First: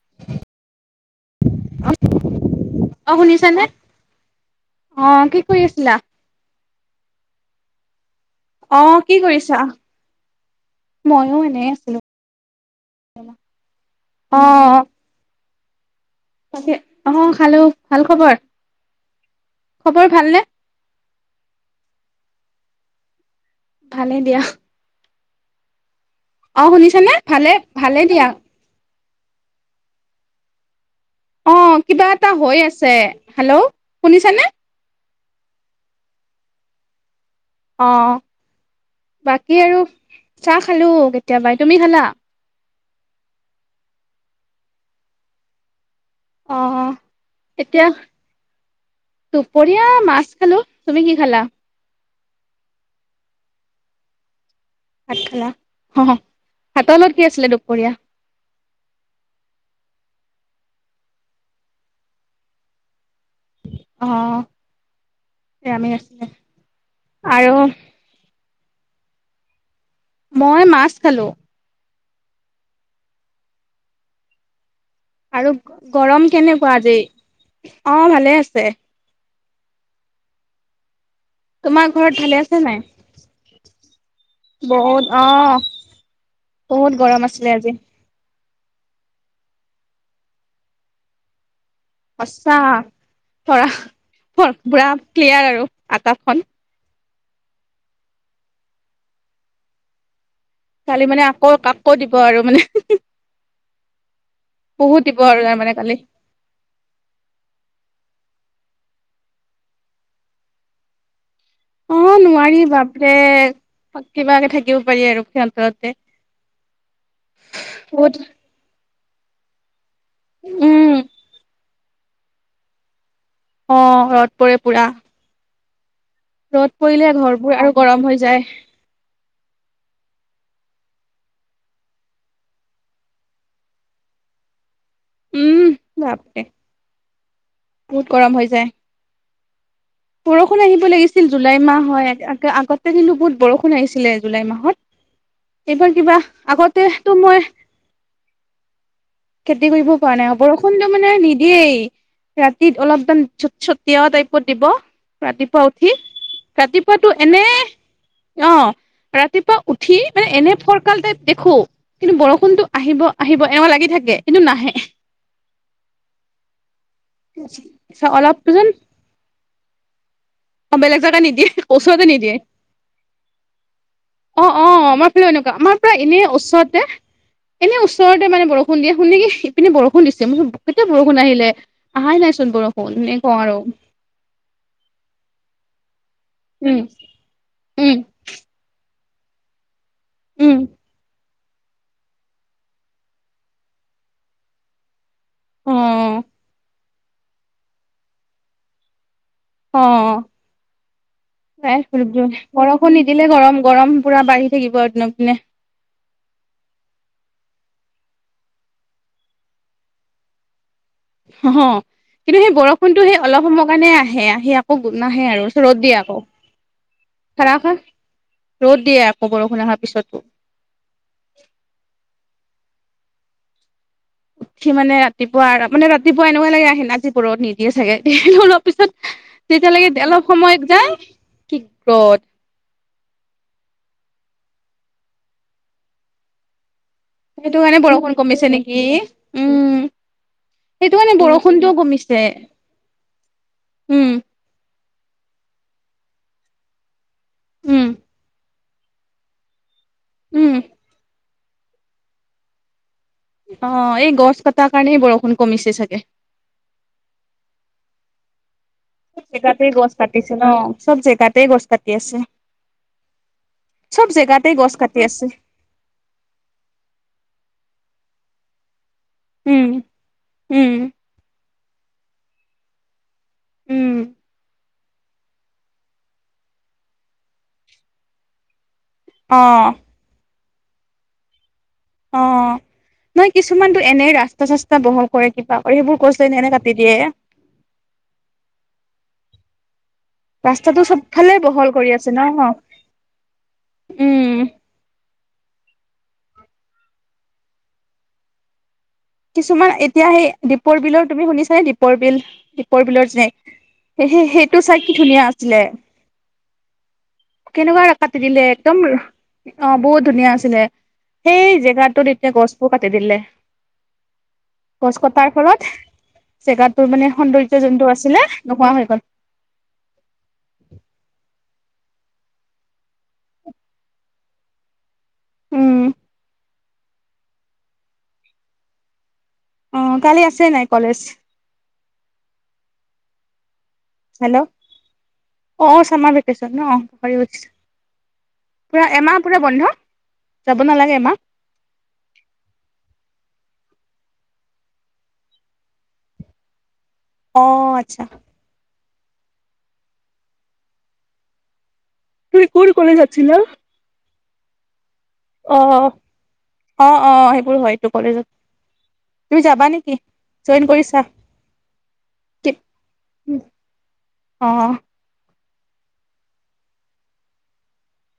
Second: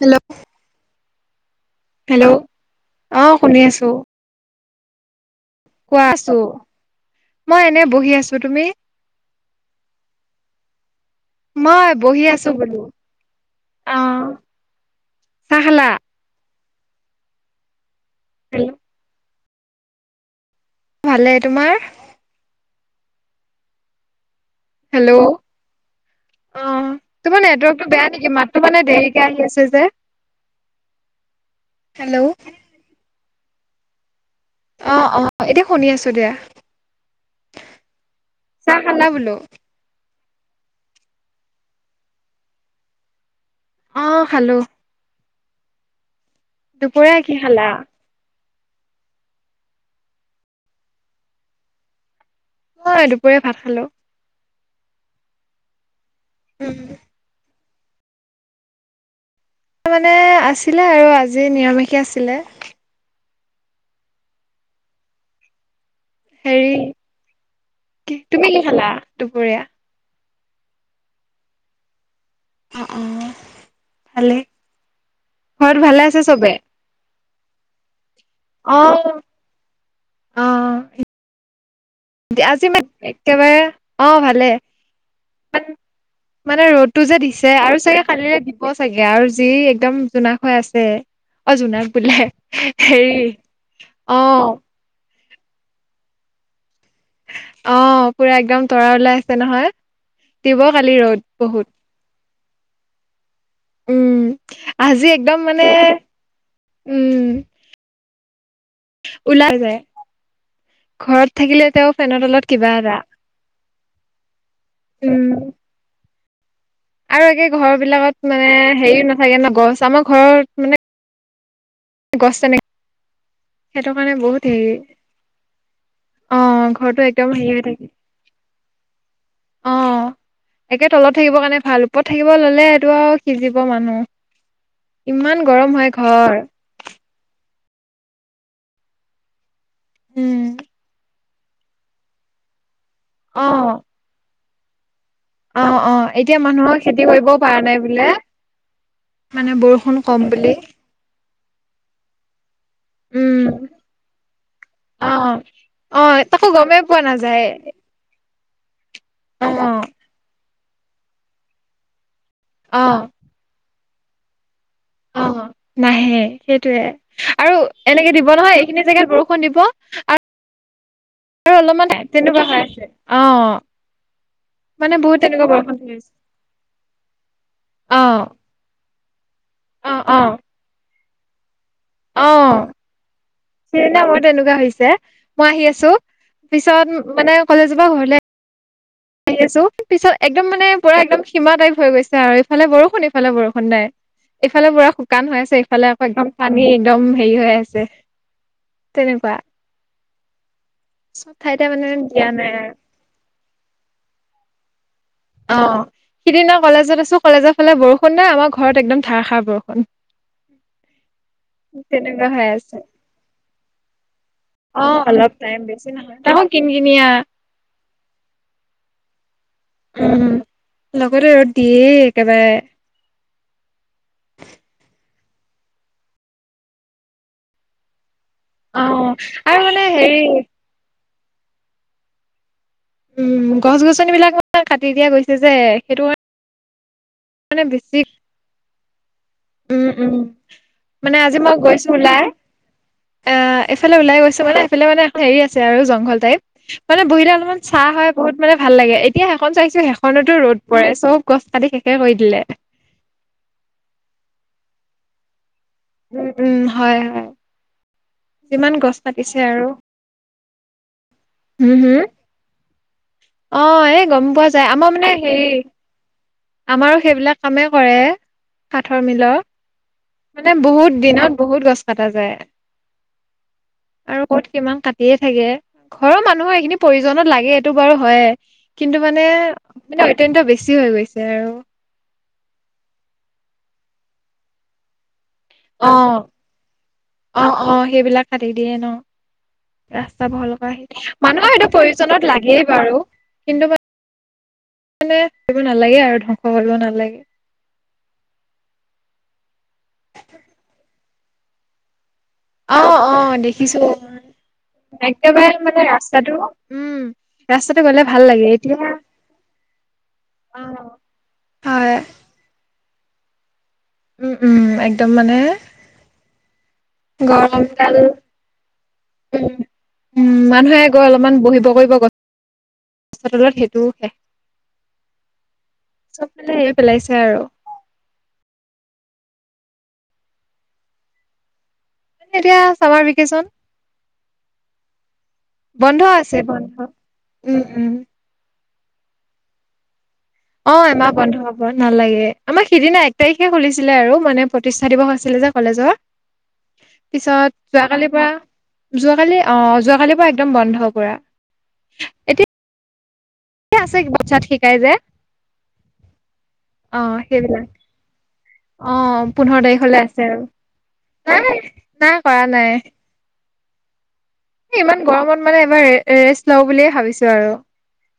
Hello hello অ শুনি আছো অ কি কৰি আছিলা? কোৱা আছো মই এনে বহি আছো তুমি আহ কি কৰিছা ময়ো এনেই মই বহি আছো বোলো আছিলো অ আহ চাহ খালা তাকে আহ খালো ভাল খবৰ হেল্ল' খবৰ ভালনে ভালে তোমাৰ ভালে দিয়া হেল্ল' অ অ শুনিছানে তোমাৰ ভালে নেটৱৰ্কটো ভালে বেয়া দিয়া নেকি মাততো মানে দে কে আহি আছে যে [unintelligible] অ কিবা হেল্ল' এটা হৈ আছে হেল্ল' শুনিছানে অ অ এতিয়া শুনি আছো দিয়া অ চাহ খালা বোলো বাকী আৰু চাহ খালো কেতিয়াবাই তুমি খালা অ খালো অ দুপৰীয়া কি খালা এতিয়া দুপৰীয়া মাছ খালো তুমি কি খালা অ দুপৰীয়া ভাত খালো ভাত খালা অ ভাতৰ উম লগত কি আছিলে দুপৰীয়া মানে আছিলে আৰু আজি নিৰামিষে আছিলে অ এ আমি আছো হেৰি কি তুমি কি খালা দুপৰীয়া মই মাছ খালোঁ অ অ ভালে আৰু ঘৰত আছে গৰম চবে কেনেকুৱা আজি অ ভালে আছে অ', অ তোমাৰ ঘৰত ভালে আছে আজি নাই মান একেবাৰে অ ভালে বহুত অ মানে বহুত ৰ'দটো যে গৰম আছিলে দিছে আজি আৰু চাগে খালিৰে [unintelligible] ক চাগে আৰু যি একদম জোনাক হৈ আছে অ জোনাক বোলে সঁচা হেৰি ধৰা অ পুৰা ক্লিয়াৰ আৰু আকাশখন অ পুৰা একদম তৰা ওলাই আছে নহয় দিব কালি খালি ৰ'দ মানে আকৌ বহুত। আকৌ দিব আৰু মানে উম বহুত আজি দিব একদম আৰু তাৰ মানে কালি উম ওলাই যায় ঘৰত থাকিলে তেওঁ অ ফেনৰ তলত নোৱাৰি কিবা এটা বাপে কিবাকে থাকিব পাৰি উম। আৰু সিঁতৰতে আৰু একে ঘৰ বিলাকত মানে হেৰিও নাথাকে ন গছ আমাৰ ঘৰত মানে উম গছ তেনেকে অ সেইটো কাৰণে ৰ'দ বহুত পৰে হেৰি পুৰা অ ৰ'দ ঘৰটো পৰিলে একদম হেৰি ঘৰবোৰ হৈ আৰু থাকে গৰম হৈ যায়। অ একে তলত থাকিব কাৰণে ভাল ওপৰত থাকিব ললে এইটো আৰু সিজিব মানুহ ইমান উম গৰম হয় ঘৰ বাপৰে বহুত গৰম হৈ যায় বৰষুণ আহিব লাগিছিল জুলাই মাহ হয় আগতে কিন্তু বহুত অ বৰষুণ আহিছিলে জুলাই মাহত অ এইবাৰ অ কিবা এতিয়া মানুহৰ খেতি আগতেতো কৰিবও মই পৰা নাই বোলে মানে খেতি কৰিব বৰষুণ পৰা কম নাই বুলি বৰষুণটো মানে নিদিয়েই ৰাতি অলপ মান উম ছট ছট দিয়া টাইপত দিব অ ৰাতিপুৱা উঠি অ তাকো গমেই পোৱা ৰাতিপুৱাটো এনে নাযায় অ অ ৰাতিপুৱা উঠি মানে এনে ফৰকাল তাইপ দেখো। কিন্তু বৰষুণতটো অ আহিব আহিব এনেকুৱা লাগি থাকে কিন্তু নাহে অ অ নাহে সেইটোয়ে আৰু এনেকে দিব অলপ নহয় পিছত এইখিনি জেগাত বৰষুণ দিব অ বেলেগ জেগা নিদিয়ে আৰু অলপমান ওচৰতে নিদিয়ে তেনেকোৱা হৈ আছে অ অ অ মানে আমাৰ বহুত ফালে তেনেকুৱা এনেকোৱা বৰষুণ আমাৰ পৰা হৈ আছে এনে ওচৰতে এনে অ ওচৰতে মানে বৰষুণ দিয়ে শুনি কি এপিনে অ বৰষুণ অ দিছে মই কৈছো কেতিয়া বৰষুণ আহিলে আহাই অ নাইচোন বৰষুণ এনে কওঁ আৰু সেইদিনা মোৰ তেনেকোৱা হৈছে মই আহি আছো উম পিছত মানে কলেজৰ পৰা উম ঘৰলে আহি আছো পিছত একদম উম মানে পুৰা একদম সীমা টাইপ হৈ গৈছে আৰু ইফালে বৰষুণ ইফালে বৰষুণ নাই ইফালে বৰষুণ শুকান হৈ আছে অ ইফালে আকৌ একদম পানী একদম হেৰি হৈ আছে তেনেকোৱা অ ঠাইতে মানে দিয়া নাই আৰু বৰষুণ নিদিলে গৰম গৰম পুৰা বাঢ়ি থাকিব একদম অ সিদিনা কলেজত আছো কলেজত ফালে বৰষুণ নাই আমাৰ ঘৰত একদম ধাৰাষাৰ বৰষুণ হ হ তেনেকুৱা কিন্তু হৈ সেই আছে বৰষুণটো সেই অলপ সময়ৰ কাৰণে আহে সি আকৌ অ', নাহে অলপ আৰু টাইম ৰ'দ বেছি দিয়ে নহয় আকৌ তাকো কিন কিনিয়া ধাৰাষাৰ ৰ'ত দিয়ে আ উম লগতে ৰদ দিয়েই একেবাৰে উঠি মানে ৰাতিপুৱা মানে ৰাতিপুৱা এনেকোৱা লাগে আহে আজি ৰদ নিদিয়ে চাগে লোৱাৰ অ পিছত আৰু মানে তেতিয়ালৈকে হেৰি অলপ সময় যায় কি কত উম গছ গছনিবিলাক ইমান কাটি দিয়া গৈছে যে সেইটো কাৰনে সেইটো কাৰণে বৰষুণ কমিছে নেকি উম সেইটো কাৰনে বৰষুণটোও কমিছে অ এইফালে উম ওলাই গৈছো মানে সিফালে মানে এখন হেৰি আছে আৰু জংঘল টাইপ মানে বহিলে অলপমান চা উম হয় বহুত মানে ভাল লাগে এতিয়া সেখন চাইছো সে খনতো ৰ'দ উম পৰে চব গছ কাটি শেষে কৰি দিলে অ এই গছ কতাৰ কাৰণেই বৰষুণ কমিছে চাগে উম উম হয় হয় যিমান গছ চব কাটিছে আৰু জেগাতেই গছ কাটিছে ন চব জেগাতেই গছ হুম কাটি হুম আছে অ এই চব গম পোৱা জেগাতেই যায় গছ আমাৰ কাটি মানে আছে হেৰি আমাৰো সেইবিলাক কামেই কৰে কাঠৰ মিলৰ উম মানে উম বহুত দিনত বহুত গছ কটা যায় উম আৰু ক'ত কিমান কা টিয়ে থাকে ঘৰৰ মানুহৰ এইখিনি প্ৰয়োজনত লাগে এইটো বাৰু হয়ে কিন্তু মানে অ মানে অত্যন্ত বেছি হৈ গৈছে আৰু অ নহ কিছুমানতো এনে ৰাস্তা চাস্তা বহল কৰে কিবা কৰে অ সেইবোৰ গছ এনে এনে কাটি দিয়ে। অ অ সেইবিলাক কাটি দিয়ে ন ৰাস্তা বহল কৰা ৰাস্তাটো আহি চবফালে মানুহৰ বহল সেইটো কৰি আছে প্ৰয়োজনত ন লাগেই বাৰু কিন্তু উম মান- মানে কৰিব নালাগে আৰু ধ্বংস কৰিব নালাগে। কিছুমান এতিয়া সেই দীপৰ বিলৰ তুমি শুনিছানে দীপৰ বিল অ দীপৰ বিলৰ যেনে অ দেখিছো সে সেইটো চাই কি ধুনীয়া একেবাৰে আছিলে। মানে ৰাস্তাটো উম ৰাস্তাটো কেনেকোৱা গ'লে কাটি ভাল দিলে লাগে একদম এতিয়া অ বহুত ধুনীয়া অ আছিলে। সেই হয় জেগাটোত এতিয়া গছবোৰ কাটি দিলে উম উম গছ একদম কটাৰ মানে ফলত জেগাতটোৰ মানে সৌন্দৰ্য্য যোনটো গৰমডাল আছিলে নোহোৱা হৈ গল। উম উম মানুহে গৈ অলপমান বহিব কৰিব গছ তলত সেইটোও শেষ উম চব ফালে পেলাইছে আৰু অ কালি আছে নাই কলেজ এতিয়া চামাৰভেকেশ্যন হেল্ল' অ অ বন্ধ ছামাৰ আছে ভেকেশ্যন ন বন্ধ অ পাহৰি গৈছো। উম উম পুৰা এমাহ পুৰা বন্ধ। যাব অ নালাগে এমাহ বন্ধ হব নালাগে আমাৰ সিদিনা। তাৰিখে খুলিছিলে আৰু মানে প্ৰতিষ্ঠা দিৱস আছিলে যে কলেজৰ। অ পিছত আচ্ছা যোৱাকালিৰ পৰা। যোৱাকালি অ যোৱাকালিৰ পৰা একদম বন্ধ পুৰা। তুমি কোন কলেজত আছিলা? পাছাত শিকাই যে। অ অ অ সেইবোৰ হয় এইটো কলেজত। অ তুমি পোন্ধৰ যাবা নেকি তাৰিখলে আছে আৰু জইন কৰিছা নাই নাই কৰা নাই। উম। ইমান গৰমত মানে এবাৰ ৰেষ্ট লওঁ বুলিয়ে ভাবিছোঁ আৰু।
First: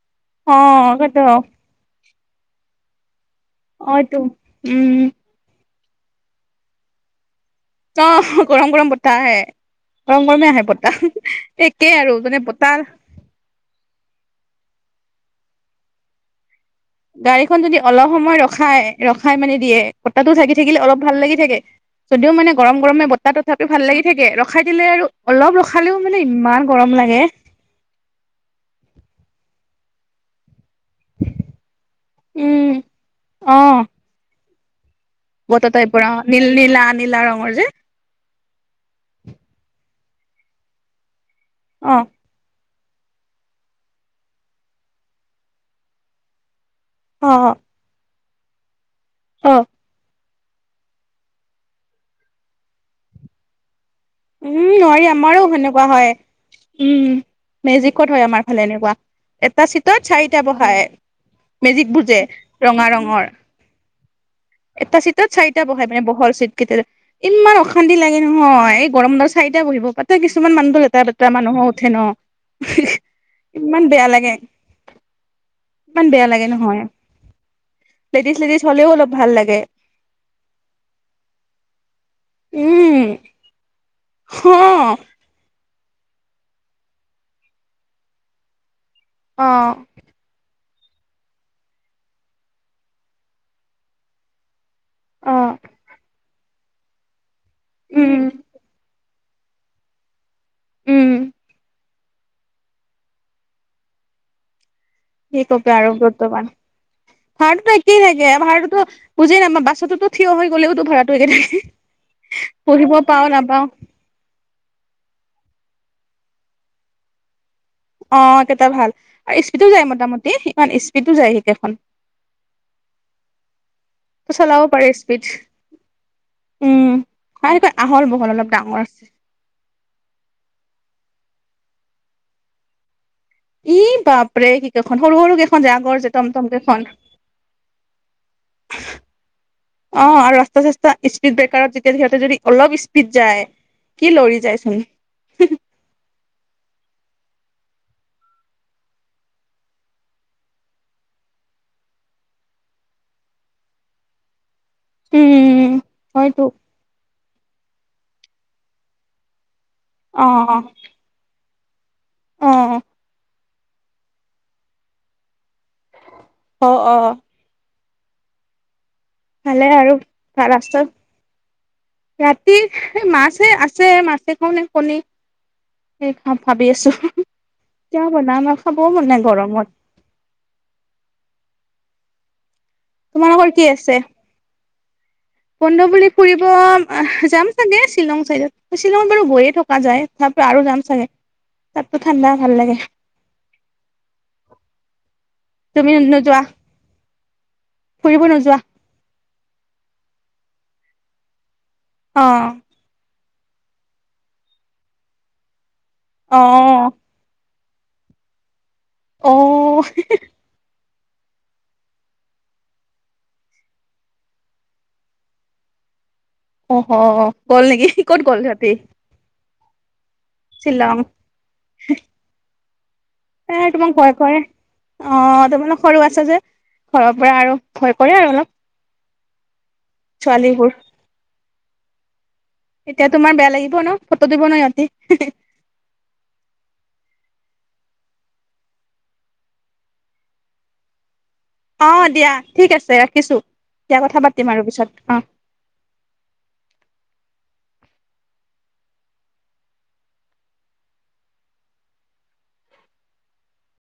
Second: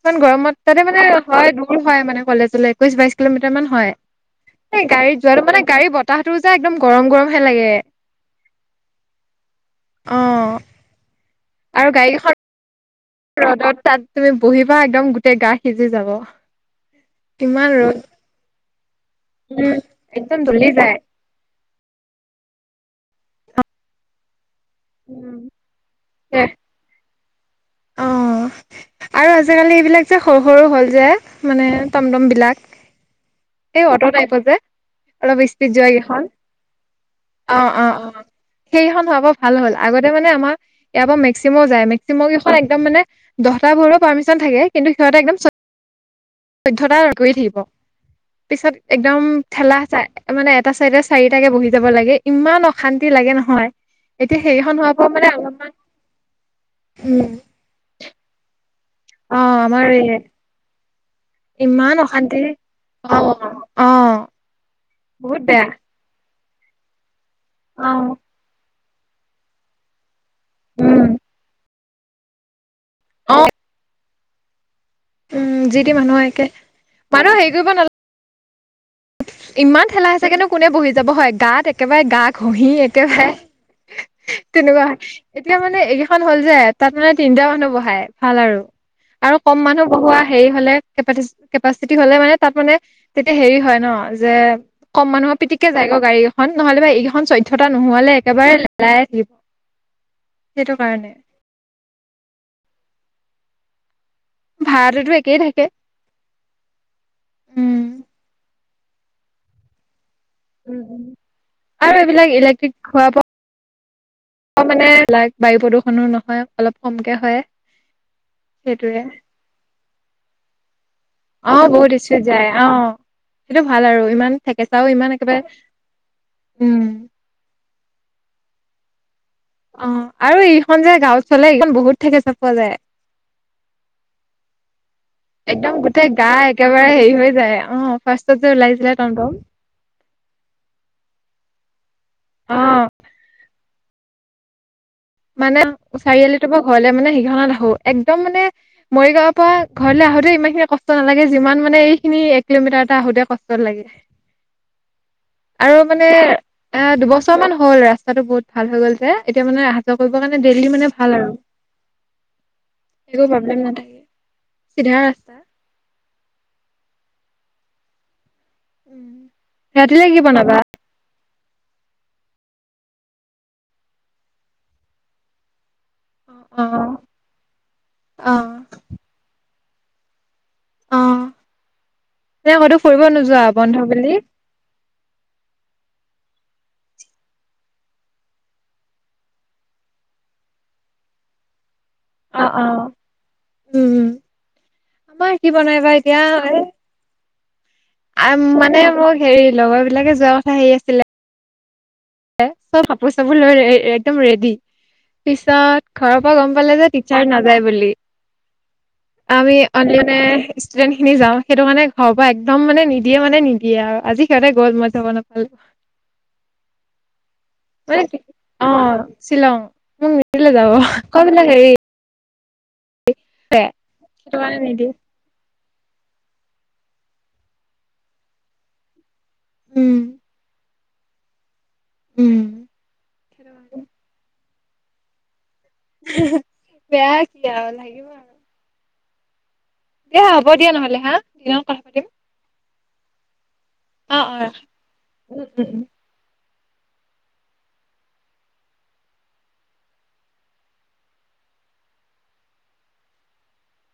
ইমান গৰমত অ তাতে মানে তাকেতো হয় দূৰ হয় মানে কলেজলে একৈশ বাইশ কিলোমিটাৰ মান অ হয় এইটো এই উম গাড়ীত যোৱাটো মানে গাড়ী বতাহতটো যে একদম গৰম গৰম। অহ গৰম গৰম বতাহ আহে গৰম গৰমে অ', আহে বতাহ। একেই আৰু মানে বতাহ। ৰ'দত তাত তুমি বহিবা একদম গোটেই গা সিজি যাব। গাড়ীখন‌ ইমান যদি ৰ'দ অলপ সময় ৰখাই। ৰখাই মানে উম দিয়ে বতাহটো একদম থাকি জ্বলি থাকিলে যায় অলপ ভাল লাগি থাকে যদিওঁ মানে গৰম। গৰমে বতাহ তথাপিও ভাল লাগি থাকে ৰখাই দিলে আৰু অলপ ৰখালেওঁ মানে ইমান গৰম লাগে। অ', আৰু আজিকালি এইবিলাক যে সৰু সৰু হ'ল যে মানে টমটম বিলাক উম অ এই অট টাইপৰ যে। অলপ ইস্পিত বতৰ যোৱা টাইপৰ অ এখন নীল নীলা নীলা ৰঙৰ অ যে অ অ। সেইখন হব ভাল হ'ল আগত মানে আমাৰ ইয়াৰ পৰা মেক্সিম' যায় অ মেক্সিমখন একদম মানে দহ বোৰো পাৰ্মিশন থাকে কিন্তু সিহঁতে একদম চৈধ্যতা অ কৰি থাকিব। পিছত একদম অ ঠেলা হেঁচা। মানে এটা চাইডে চাৰিটাকে বহি যাব লাগে ইমান অশান্তি লাগে নহয়। এতিয়া উম সেইখন হোৱাৰ নোৱাৰি পৰা মানে আমাৰো অলপমান সেনেকুৱা হয় উম মেজিকত হয় আমাৰ ফালে এনেকুৱা। অ', এটা আমাৰ চিটত এই চাৰিটা বহাই। মেজিক ইমান বুজে অশান্তি ৰঙা অ', ৰঙৰ। অ', এটা চিটত বহুত চাৰিটা বেয়া বহে মানে বহল চীট। কেতিয়াদে ইমান অশান্তি লাগে নহয় এই গৰম দৰ চাৰিটা বহিব পাই কিছুমান মানুহ লেতেৰা পেতেৰা মানুহো উঠে ন ইমান বেয়া লাগে। উম যি তি ইমান মানুহ বেয়া লাগে একে নহয় মানুহ হেৰি কৰিব নালাগে। লেডিজ লেডিজ হ'লেও অলপ ভাল লাগে ইমান ঠেলা হেঁচাকেনো বহি যাব হয় গাত একেবাৰে গা ঘঁহি উম একেবাৰে। হ তেনেকুৱা হয় এতিয়া মানে এইকেইখন হ'ল যে তাত মানে তিনিটা মানুহ বহাই ভাল আৰু। আৰু অ কম মানুহ বহোৱা হেৰি হলে। কেপাচিটি হলে মানে তাত মানে তেতিয়া হেৰি হয় ন যে। কম অ মানুহৰ পিটিকে যাই গৈ গাড়ী এখন নহলে বা এইখন চৈধ্যটা নোহালে উম একেবাৰে নাজাইয়ে থাকিব। সেইটো উম কাৰণে। ভাড়াটোতো একেই কি থাকে কব আৰু বৰ্তমান ভাড়াটোতো উম একেই থাকে ভাড়াটোতো। বুজি নাপাওঁ বাছতো ত। থিয় হৈ গলেওঁতো ভাড়াটো একে থাকে আৰু এইবিলাক বহিব পাওঁ নাপাওঁ। অ মানে লাইক বায়ু প্ৰদূষণো নহয় অলপ কমকে হয়। অ কেইটা ভাল সেইটোয়ে আৰু স্পিডো যায় মোটামুটি ইমান স্পড। অ বহুত চস্পেড যায় অ। সেইটো ভাল আৰু ইমান চলাব পাৰে থেকেচাওঁ ইমান স্পীড একেবাৰে। উম হয় এনেকৈ আহল বহল অলপ ডাঙৰ আছে। অ আৰু এইখন যে গাঁও চলে এইখন বহুত থেকেচা পোৱা যায়। ই বাপৰে কি কেইখন সৰু সৰু কেইখন যে একদম আগৰ যে গোটেই গা টমটম কেইখন একেবাৰে হেৰি হৈ যায় অ ফাৰ্ষত। লাইভ লাই অন্ধ অ আৰু ৰাস্তা সাস্থা স্পীড ব্ৰেকাৰত যেতিয়া সিহঁতে যদি অ অলপ স্পীড যায়। কি লৰি যাইচোন। মানে চাৰিআলি তপ পৰা ঘৰলে মানে সেই ইহনত আহো একদম মানে মৰি গগাঁৱৰ পৰা ঘৰলৈ আহোতে ইমান খিনি কষ্ট নালাগে যিমান মানে এইখিনি এক কিলোমিটাৰ এটা আহোতে কষ্ট লাগে। [inaudible] উম আৰু মানে হয়তো এ দুবছৰ মান। হ'ল ৰাস্তাটো বহুত ভাল হৈ গ'ল যে এতিয়া মানে অহা যোৱা কৰিবৰ অ কাৰণে ডেইলি মানে ভাল আৰু অ একো প্ৰব্লেম নাথাকে চিধা ৰাস্তা অ অ উম ভালে আৰু ৰাতিলে কি ভাল বনাবা আছে ৰাতি মাছেে আছে মাছে খওঁ ন কণী সেই খাম অ ভাবি আছো এতিয়া বন অ না অ খাবও মানে গৰমত অ এনে ক'তো ফুৰিব নোযোৱা তোমালোকৰ কি বন্ধ আছে বুলি? পণ্ড বুলি ফুৰিব যাম চাগে শ্বিলং চাইডত শ্বিলঙত বাৰু গৈয়ে থকা যায় তাৰ পৰা আৰু যাম চাগে। তাৰপ ঠাণ্ডা অ', ভাল অ'। লাগে। উম। আমাৰ কি বনাই তুমি বাা এতিয়া নোযোৱা ফুৰিব আ নোযোৱা মানে মোক হেৰি লগৰ বিলাকে যোৱা কথা হেৰি আছিলে। অ চব কাপোৰ চাপোৰ লৈ একদম ৰেডি পিছত ঘৰৰ পৰা অ গম পালে যে টিচাৰ নাযায় বুলি অ আমি অনল ষ্টুডেণ্ট খিনি যাওঁ সেইটো কাৰণে ঘৰৰ পৰা একদম মানে নিদিয়ে মানে নিদিয়ে আৰু আজি সিহঁতে গ'ল মই যাব নাপালো। অহ হ গ'ল নেকি ক'ত গ'ল সিহঁতি উম নি যাব শ্বিলং কবিল হি এ তোমাক ভয় কৰে কাৰণে নিদিয়ে অ তোম সৰু আছে যে ঘৰৰ পৰা আৰু ভয় পৰে আৰু অলপ উম ছোৱালি বোৰ উম। এতিয়া তোমাৰ বেয়া লাগিব ন ফটো দিব ন সিহঁতে বেয়া কি আৰু লাগিব আৰু দিয়া হ'ব দিয়া নহলে হা দিনত কথা অ পাতিম দিয়া ঠিক আছে ৰাখিছো দিয়া কথা অ' অ' পাতিম ৰাখা। আৰু পিছত অ। উম, উম, উম। [inaudible]